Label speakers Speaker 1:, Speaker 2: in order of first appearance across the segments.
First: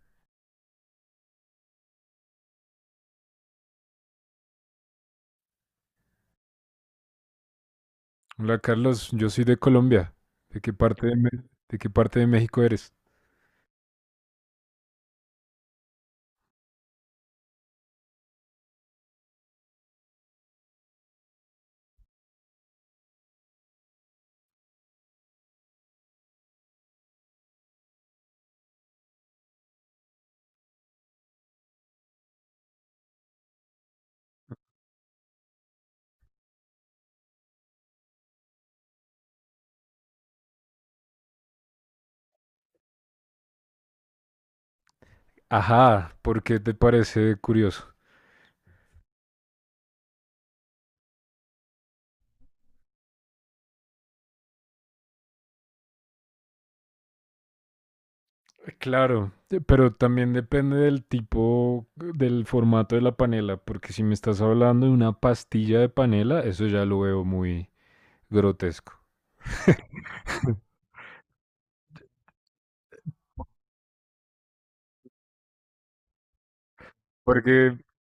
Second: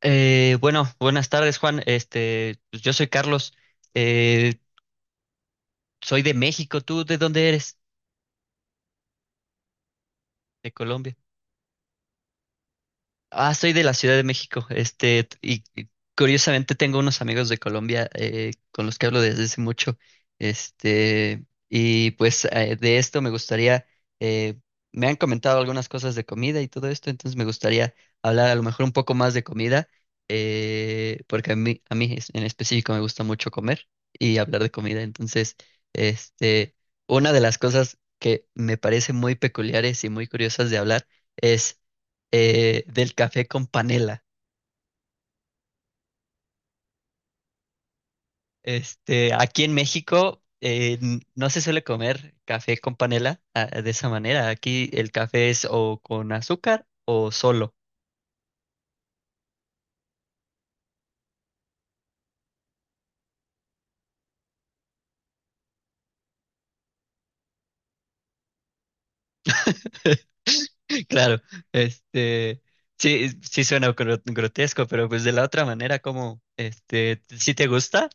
Speaker 1: Bueno, buenas tardes, Juan. Pues yo soy Carlos. Eh, Soy de México. ¿Tú de dónde eres?
Speaker 2: Hola Carlos, yo soy de Colombia. ¿De
Speaker 1: De
Speaker 2: qué parte de,
Speaker 1: Colombia.
Speaker 2: De qué parte de México eres?
Speaker 1: Ah, soy de la Ciudad de México, curiosamente tengo unos amigos de Colombia, con los que hablo desde hace mucho. De esto me gustaría, eh, me han comentado algunas cosas de comida y todo esto, entonces me gustaría hablar a lo mejor un poco más de comida, porque en específico me gusta mucho comer y hablar de comida. Este, una de las cosas que me parece muy peculiares y muy curiosas de hablar es del café con panela.
Speaker 2: Ajá, ¿por qué te parece curioso?
Speaker 1: Aquí en México, no se suele comer café con panela, ah, de esa manera. Aquí el café es o con azúcar o solo.
Speaker 2: Claro, pero también depende del tipo, del formato de la panela, porque si me estás hablando de una pastilla de panela, eso ya lo veo muy grotesco.
Speaker 1: Claro. este, sí, grotesco, pero pues de la otra manera, como, este, ¿si te
Speaker 2: Porque,
Speaker 1: gusta?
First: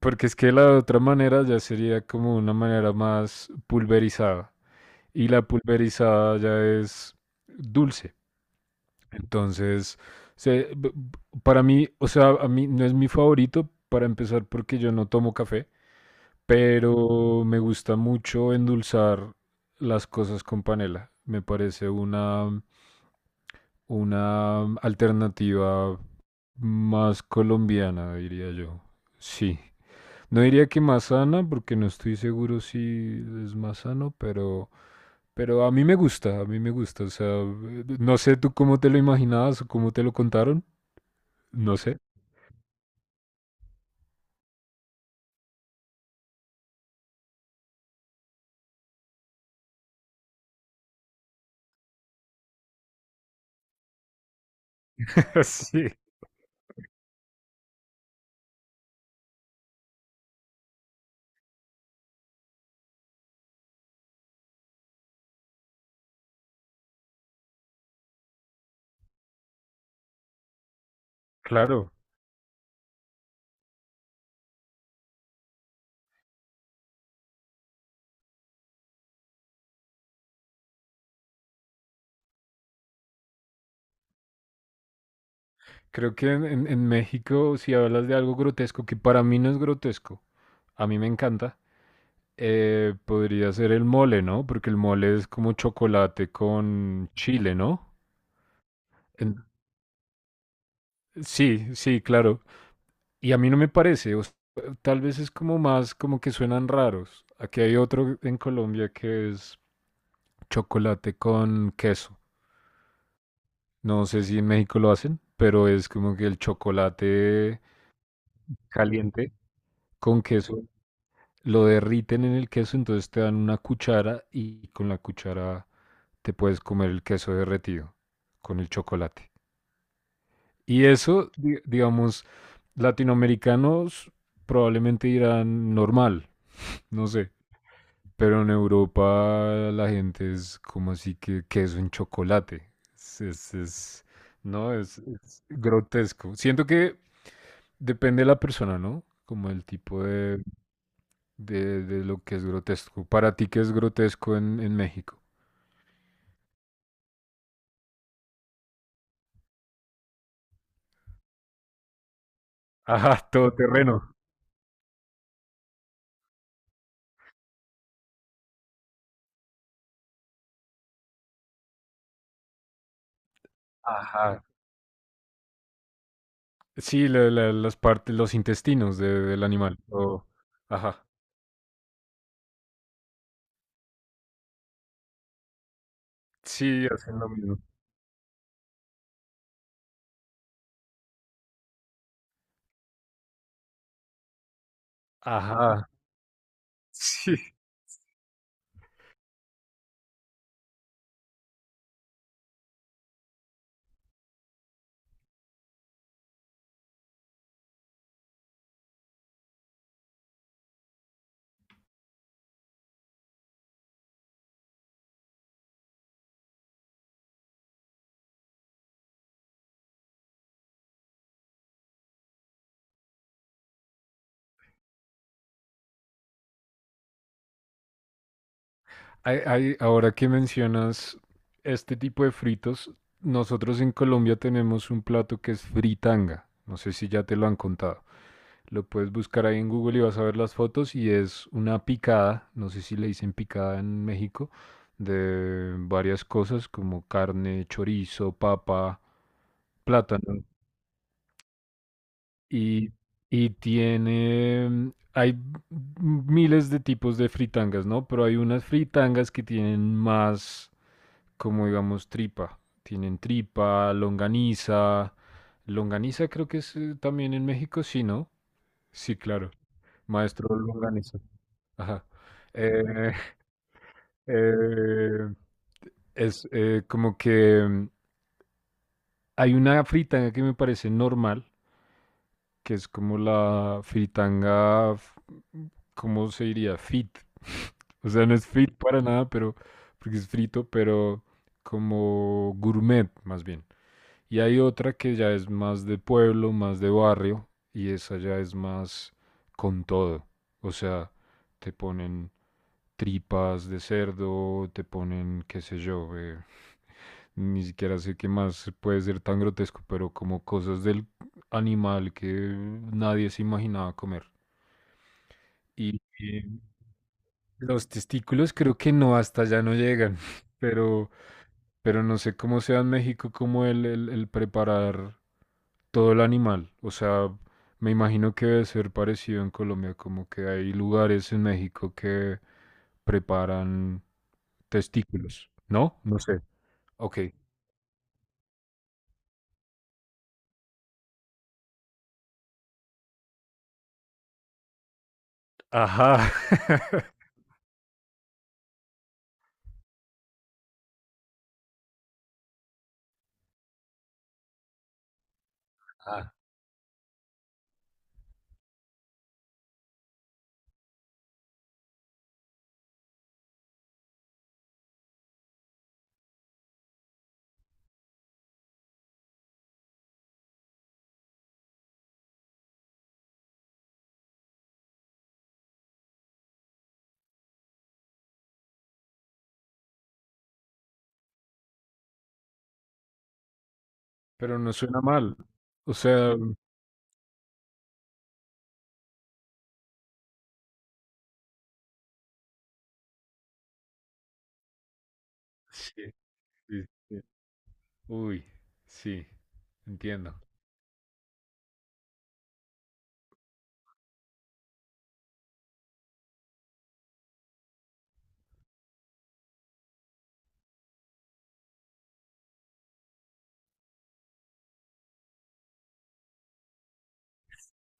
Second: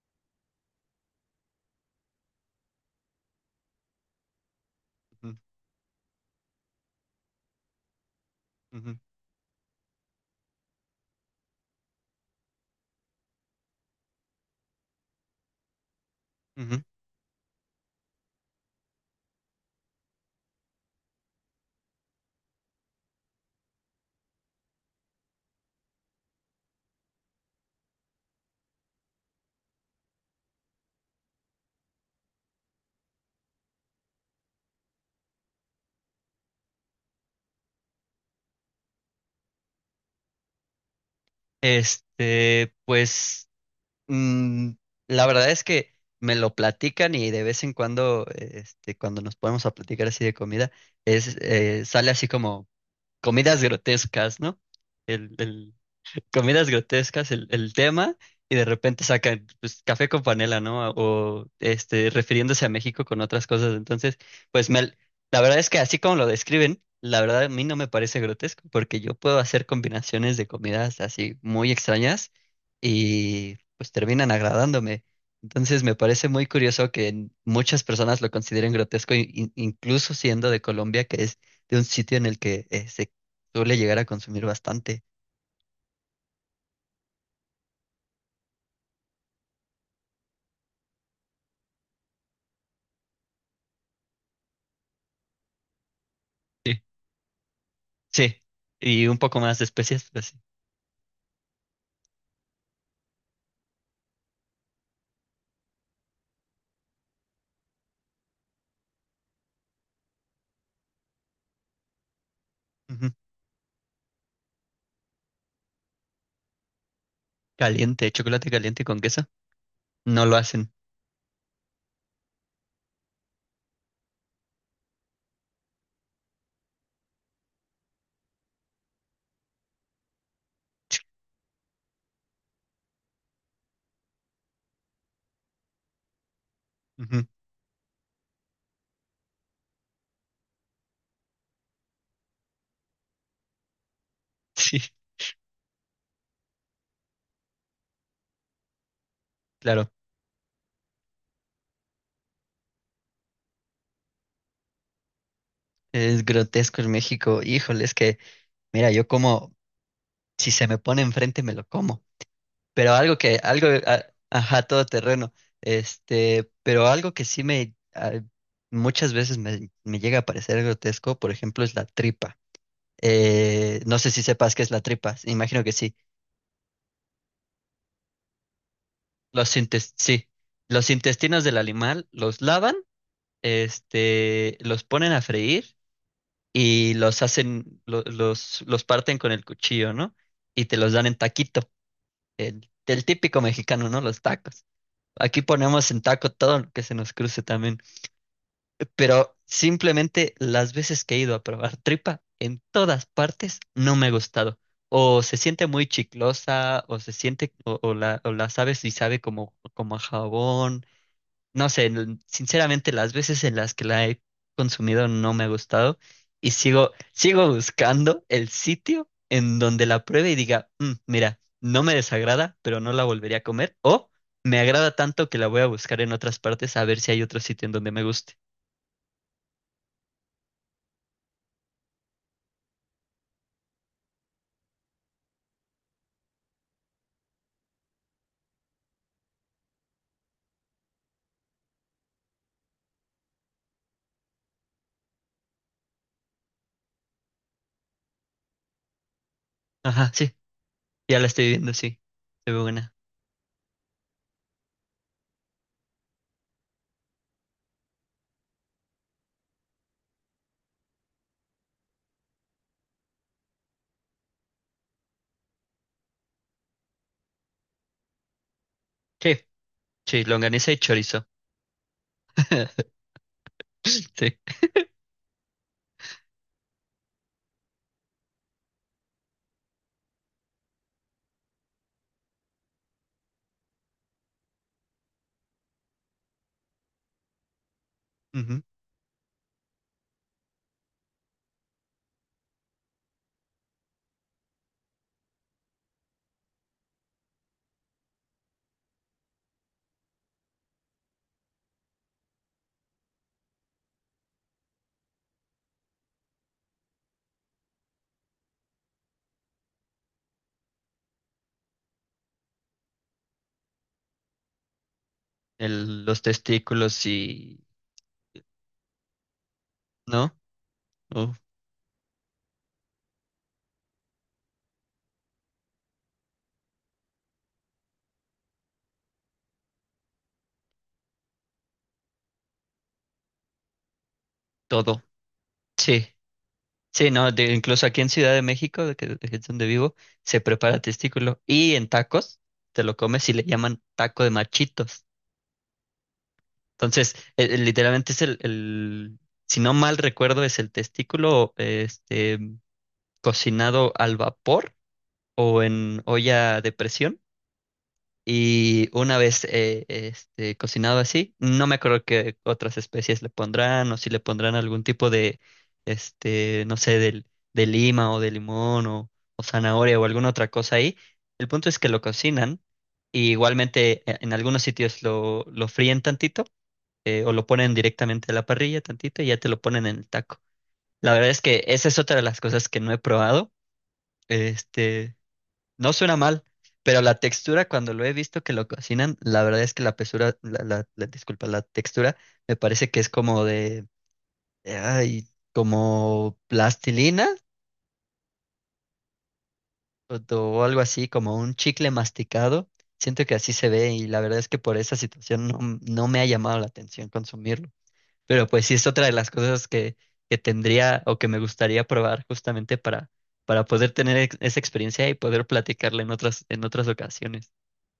Speaker 2: porque es que la otra manera ya sería como una manera más pulverizada. Y
Speaker 1: Ujú,
Speaker 2: la pulverizada ya es dulce.
Speaker 1: ujú,
Speaker 2: Entonces, para mí, o sea, a mí no es mi favorito para empezar porque yo no tomo café,
Speaker 1: ujú.
Speaker 2: pero me gusta mucho endulzar las cosas con panela. Una alternativa más colombiana, diría yo. Sí. No diría que más sana, porque no estoy seguro si es más sano, pero a mí me gusta, a mí me gusta. O sea, no sé tú cómo te lo imaginabas o cómo te lo contaron. No sé.
Speaker 1: Pues mm, la verdad es que me lo platican, y de vez en cuando, este, cuando nos ponemos a platicar así de comida, sale así como comidas grotescas, ¿no? El, el-
Speaker 2: Sí,
Speaker 1: Comidas grotescas el tema, y de repente sacan pues café con panela, ¿no? O este, refiriéndose a México con otras cosas. Entonces, pues me, la verdad es que así como lo describen, la verdad a mí no me parece grotesco, porque yo puedo hacer combinaciones de comidas así muy
Speaker 2: claro.
Speaker 1: extrañas y pues terminan agradándome. Entonces me parece muy curioso que muchas personas lo consideren grotesco, incluso siendo de Colombia, que es de un sitio en el que, se suele llegar a consumir bastante.
Speaker 2: Creo que en México, si hablas de algo grotesco, que para mí no es grotesco, a mí me encanta, podría ser el mole, ¿no? Porque el mole es como chocolate con chile, ¿no?
Speaker 1: Sí, y un poco
Speaker 2: En-
Speaker 1: más de especias, pues sí.
Speaker 2: sí, sí, claro. Y a mí no me parece, o sea, tal vez es como más como que suenan raros. Aquí hay otro en Colombia que es chocolate con queso.
Speaker 1: Ujú.
Speaker 2: No sé si en México lo hacen, pero es como que el chocolate
Speaker 1: Caliente, chocolate caliente con queso.
Speaker 2: caliente, con
Speaker 1: No lo
Speaker 2: queso,
Speaker 1: hacen.
Speaker 2: lo derriten en el queso, entonces te dan una cuchara y con la cuchara te puedes comer el queso derretido con el chocolate. Y eso, digamos, latinoamericanos probablemente dirán normal, no
Speaker 1: Ujú.
Speaker 2: sé, pero en Europa la gente es como así que queso en chocolate. No,
Speaker 1: Sí,
Speaker 2: es grotesco. Siento que depende de la persona, ¿no? Como el
Speaker 1: claro.
Speaker 2: tipo de de lo que es grotesco. Para ti, ¿qué es grotesco en México?
Speaker 1: Es grotesco en México. Híjole, es que mira, yo como, si se me pone enfrente, me lo como. Pero algo
Speaker 2: Ajá,
Speaker 1: que,
Speaker 2: todo
Speaker 1: algo, a-
Speaker 2: terreno.
Speaker 1: ajá, todo terreno. Pero algo que sí me, ah, muchas veces me, me llega a parecer grotesco, por ejemplo, es la tripa. No sé si
Speaker 2: Ajá.
Speaker 1: sepas qué es la tripa. Imagino que sí.
Speaker 2: Sí, las partes, los intestinos del animal. O
Speaker 1: Sí. Los
Speaker 2: ajá.
Speaker 1: intestinos del animal los lavan, este, los ponen a freír
Speaker 2: Sí,
Speaker 1: y
Speaker 2: hacen
Speaker 1: los
Speaker 2: lo mismo.
Speaker 1: hacen, los parten con el cuchillo, ¿no? Y te los dan en taquito, el típico mexicano, ¿no? Los tacos. Aquí
Speaker 2: Ajá.
Speaker 1: ponemos en taco todo lo que se nos
Speaker 2: Sí.
Speaker 1: cruce también. Pero simplemente las veces que he ido a probar tripa, en todas partes no me ha gustado. O se siente muy chiclosa, o se siente, o la sabe si sabe como, como a jabón, no sé, sinceramente las veces en las que la he consumido no me ha gustado, y sigo, sigo buscando el sitio en donde la pruebe y diga: "Mm, mira, no me desagrada, pero no la volvería a comer, o me agrada tanto que la voy a buscar en otras partes a ver si hay otro sitio en donde me guste".
Speaker 2: Ahora que mencionas este tipo de fritos, nosotros en Colombia tenemos un plato que es fritanga. No sé si ya te lo han contado. Lo puedes buscar ahí en Google y vas a ver las fotos y es una picada, no sé si le dicen picada en México, de varias cosas como carne, chorizo, papa,
Speaker 1: Ajá, sí,
Speaker 2: plátano
Speaker 1: ya la estoy viendo, sí, se ve
Speaker 2: y,
Speaker 1: buena.
Speaker 2: y tiene, hay miles de tipos de fritangas, ¿no? Pero hay unas fritangas que tienen más, como digamos, tripa. Tienen tripa, longaniza. Longaniza creo que es también en México, sí, ¿no? Sí,
Speaker 1: Sí,
Speaker 2: claro.
Speaker 1: sí,
Speaker 2: Maestro
Speaker 1: longaniza y
Speaker 2: Longaniza.
Speaker 1: chorizo.
Speaker 2: Ajá. Eh,
Speaker 1: Sí.
Speaker 2: eh, es como que hay una fritanga que me parece normal, que es como la fritanga, ¿cómo se diría? Fit. O sea, no es
Speaker 1: Ujú.
Speaker 2: fit para nada, porque es frito, pero como gourmet, más bien. Y hay otra que ya es más de pueblo, más de barrio, y esa ya es más con todo. O sea, te ponen tripas de cerdo, te ponen, qué sé yo, ni siquiera sé qué más puede ser tan grotesco, pero como cosas del animal que nadie se imaginaba comer. Y
Speaker 1: Los testículos y...
Speaker 2: los testículos creo que no, hasta allá no llegan,
Speaker 1: ¿No?
Speaker 2: pero,
Speaker 1: Oh,
Speaker 2: pero no sé cómo sea en México como el preparar todo el animal. O sea, me imagino que debe ser parecido en Colombia, como que hay lugares en México que preparan
Speaker 1: todo.
Speaker 2: testículos, ¿no?
Speaker 1: Sí.
Speaker 2: No sé.
Speaker 1: Sí,
Speaker 2: Ok.
Speaker 1: no, de- incluso aquí en Ciudad de México, de que es donde vivo, se prepara testículo, y en tacos te lo comes y le llaman taco de machitos.
Speaker 2: Ajá.
Speaker 1: Entonces, literalmente es si no mal recuerdo, es el testículo, este, cocinado al vapor o en
Speaker 2: Ah,
Speaker 1: olla de presión. Y una vez, cocinado así, no me acuerdo qué otras especies le pondrán, o si le pondrán algún tipo de, este, no sé, del, de lima o de limón, o zanahoria o alguna otra cosa ahí. El punto es que lo cocinan, y igualmente, en algunos sitios lo fríen tantito, o lo ponen directamente a la parrilla tantito y ya te lo ponen en el taco. La verdad es que esa es otra de las cosas que no he probado.
Speaker 2: pero no suena
Speaker 1: Este,
Speaker 2: mal.
Speaker 1: no
Speaker 2: O
Speaker 1: suena
Speaker 2: sea,
Speaker 1: mal, pero la textura, cuando lo he visto que lo cocinan, la verdad es que la pesura, la- disculpa, la textura me parece que es como de, ay,
Speaker 2: sí,
Speaker 1: como
Speaker 2: sí, sí.
Speaker 1: plastilina,
Speaker 2: Uy, sí,
Speaker 1: o,
Speaker 2: entiendo.
Speaker 1: o algo así, como un chicle masticado. Siento que así se ve, y la verdad es que por esa situación, no me ha llamado la atención consumirlo. Pero pues sí es otra de las cosas que tendría o que me gustaría probar, justamente para poder tener esa experiencia y poder platicarla en otras ocasiones.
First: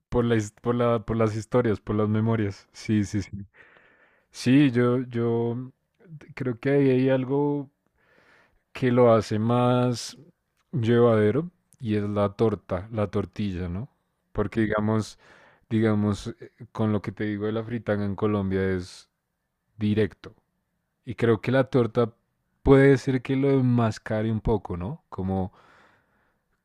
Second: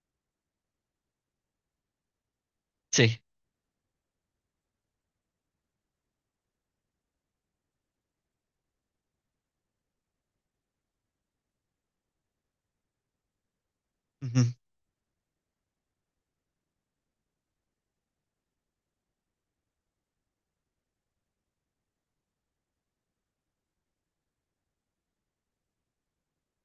Speaker 2: Por la por por las historias, por las memorias. Sí,
Speaker 1: Sí.
Speaker 2: sí, sí. Sí, yo creo que ahí hay algo que lo hace más llevadero y es la torta, la tortilla, ¿no?
Speaker 1: Ujú.
Speaker 2: Porque digamos, digamos, con lo que te digo de la fritanga en Colombia es directo. Y creo que la torta puede ser que lo enmascare un poco, ¿no? Como,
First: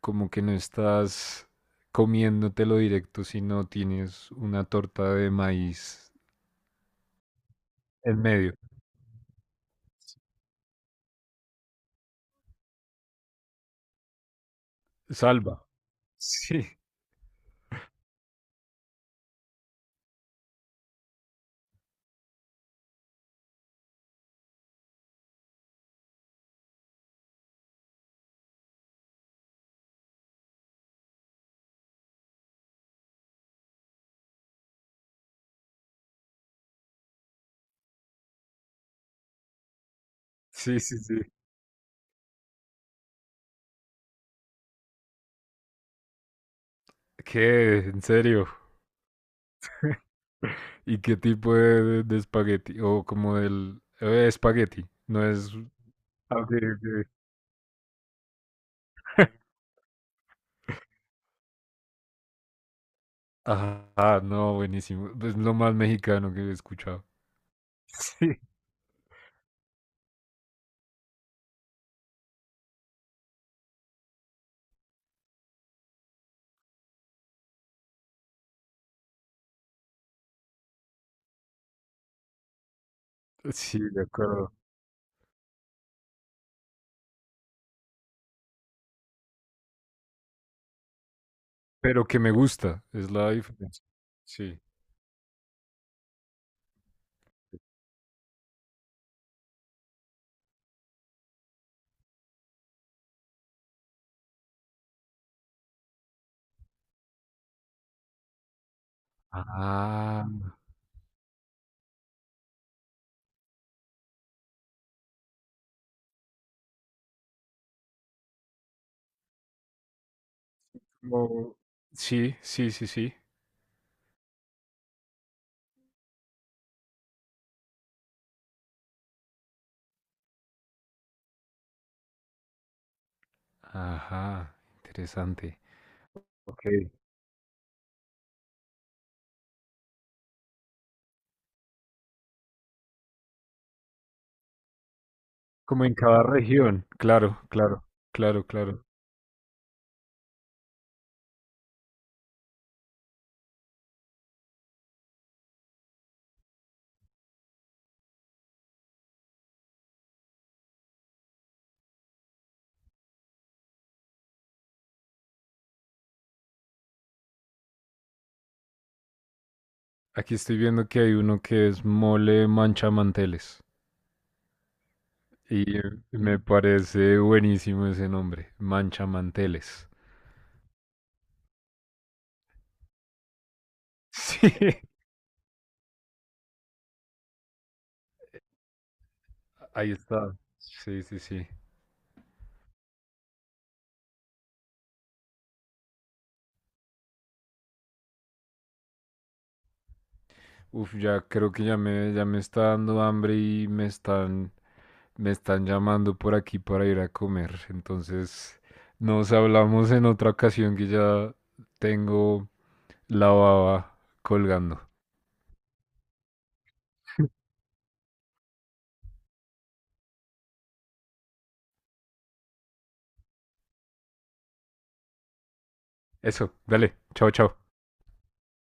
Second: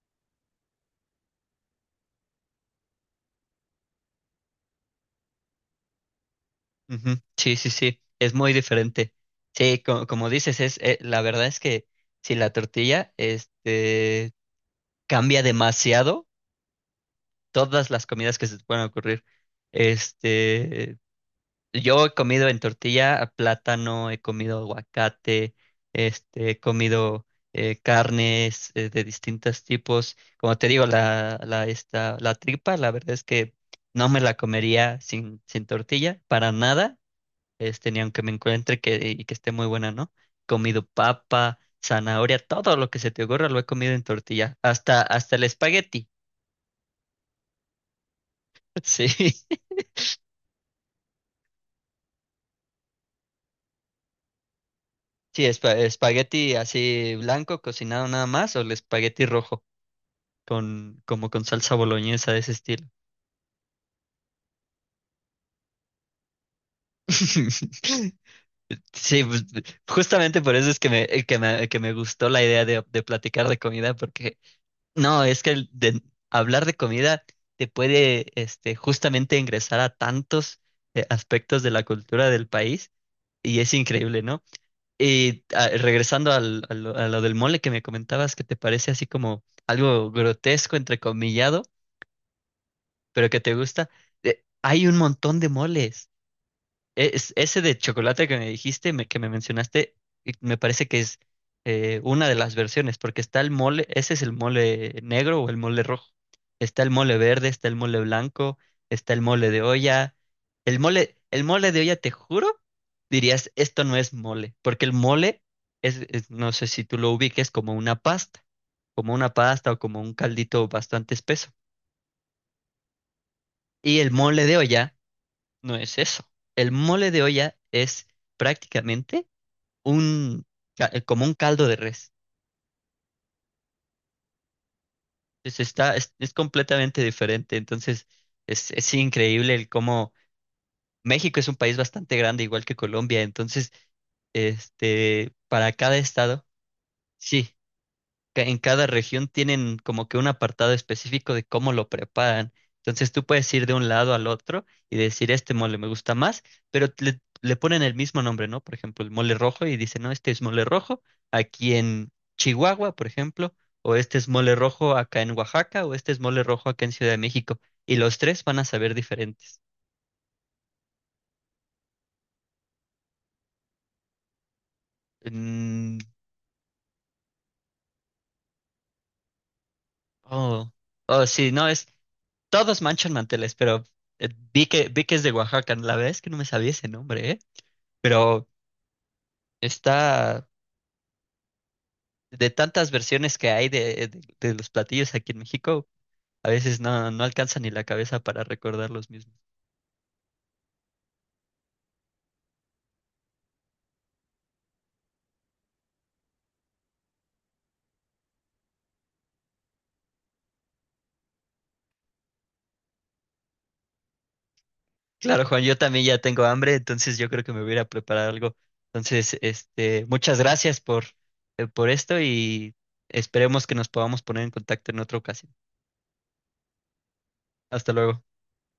Speaker 2: como que no estás comiéndotelo directo, sino tienes una torta de maíz
Speaker 1: Ujú. Sí, sí, sí,
Speaker 2: en
Speaker 1: es muy
Speaker 2: medio.
Speaker 1: diferente. Sí, co- como dices, es, la verdad es que si la tortilla, este, cambia
Speaker 2: Salva.
Speaker 1: demasiado
Speaker 2: Sí,
Speaker 1: todas las comidas que se te pueden ocurrir. Este, yo he comido en tortilla a plátano, he comido aguacate, este, he comido, carnes, de distintos tipos. Como te digo, la tripa, la verdad es que no me la comería sin, sin tortilla, para nada, este, ni aunque me encuentre que, y que esté muy buena, ¿no?
Speaker 2: sí,
Speaker 1: Comido
Speaker 2: sí, sí.
Speaker 1: papa, zanahoria, todo lo que se te ocurra lo he comido en tortilla, hasta, hasta el espagueti.
Speaker 2: ¿Qué? ¿En serio? ¿Y qué tipo de, de espagueti? O como del... espagueti. No
Speaker 1: Sí, sí,
Speaker 2: es... Ah, ok,
Speaker 1: espagueti
Speaker 2: ok.
Speaker 1: así blanco, cocinado nada más, o el espagueti rojo, con, como con salsa boloñesa de ese estilo.
Speaker 2: Ajá, no, buenísimo. Es lo más mexicano que he escuchado. Sí.
Speaker 1: Sí, pues justamente por eso es que que me gustó la idea de platicar de comida, porque no, es que el de hablar de comida te puede, este, justamente ingresar a tantos, aspectos de la cultura del país, y es
Speaker 2: Sí, de
Speaker 1: increíble, ¿no?
Speaker 2: acuerdo.
Speaker 1: Y ah, regresando a lo del mole que me comentabas, que te parece así como algo grotesco, entrecomillado,
Speaker 2: Pero que me gusta, es
Speaker 1: pero
Speaker 2: la
Speaker 1: que te
Speaker 2: diferencia.
Speaker 1: gusta,
Speaker 2: Sí.
Speaker 1: hay un montón de moles. Es, ese de chocolate que me dijiste, que me mencionaste, y me parece que es, una de las versiones, porque está el mole, ese es el mole negro o el mole rojo. Está el mole verde, está el mole blanco, está el mole de olla.
Speaker 2: Ah,
Speaker 1: El mole de olla, te juro, dirías, esto no es mole, porque el mole no sé si tú lo ubiques como una pasta o como un caldito bastante espeso.
Speaker 2: como- Sí, sí, sí, sí.
Speaker 1: Y el mole de olla no es eso. El mole de olla es prácticamente un, como un caldo de res.
Speaker 2: Ajá, interesante.
Speaker 1: Es
Speaker 2: Ok.
Speaker 1: completamente diferente. Entonces, es increíble el cómo México es un país bastante grande, igual que Colombia. Entonces, este, para
Speaker 2: Como en
Speaker 1: cada
Speaker 2: cada
Speaker 1: estado,
Speaker 2: región, claro,
Speaker 1: sí,
Speaker 2: claro, claro,
Speaker 1: en
Speaker 2: claro.
Speaker 1: cada región tienen como que un apartado específico de cómo lo preparan. Entonces tú puedes ir de un lado al otro y decir, este mole me gusta más, pero le ponen el mismo nombre, ¿no? Por ejemplo, el mole rojo, y dicen, no, este es mole rojo aquí en Chihuahua, por ejemplo, o este es mole rojo acá en Oaxaca, o este es mole rojo acá en Ciudad de México. Y los tres van a saber diferentes.
Speaker 2: Aquí estoy viendo que hay uno que es mole manchamanteles y
Speaker 1: Mm,
Speaker 2: me parece buenísimo ese nombre, manchamanteles.
Speaker 1: oh, oh, sí, no, es, todos manchan manteles, pero,
Speaker 2: Sí,
Speaker 1: vi que es de Oaxaca. La verdad es que no me sabía ese nombre, ¿eh? Pero
Speaker 2: ahí está.
Speaker 1: está
Speaker 2: Sí, sí, sí.
Speaker 1: de tantas versiones que hay de, de los platillos aquí en México, a veces no, no alcanza ni la cabeza para recordar los mismos.
Speaker 2: Uf, ya creo que ya me está dando hambre y me están llamando por aquí para ir a comer. Entonces, nos hablamos en otra ocasión que ya tengo la baba colgando.
Speaker 1: Claro, Juan, yo también ya tengo hambre, entonces yo creo que me voy a ir a preparar algo. Entonces, este, muchas gracias por esto, y esperemos que nos podamos poner en contacto en otra ocasión.
Speaker 2: Eso, dale, chao, chao.
Speaker 1: Hasta luego.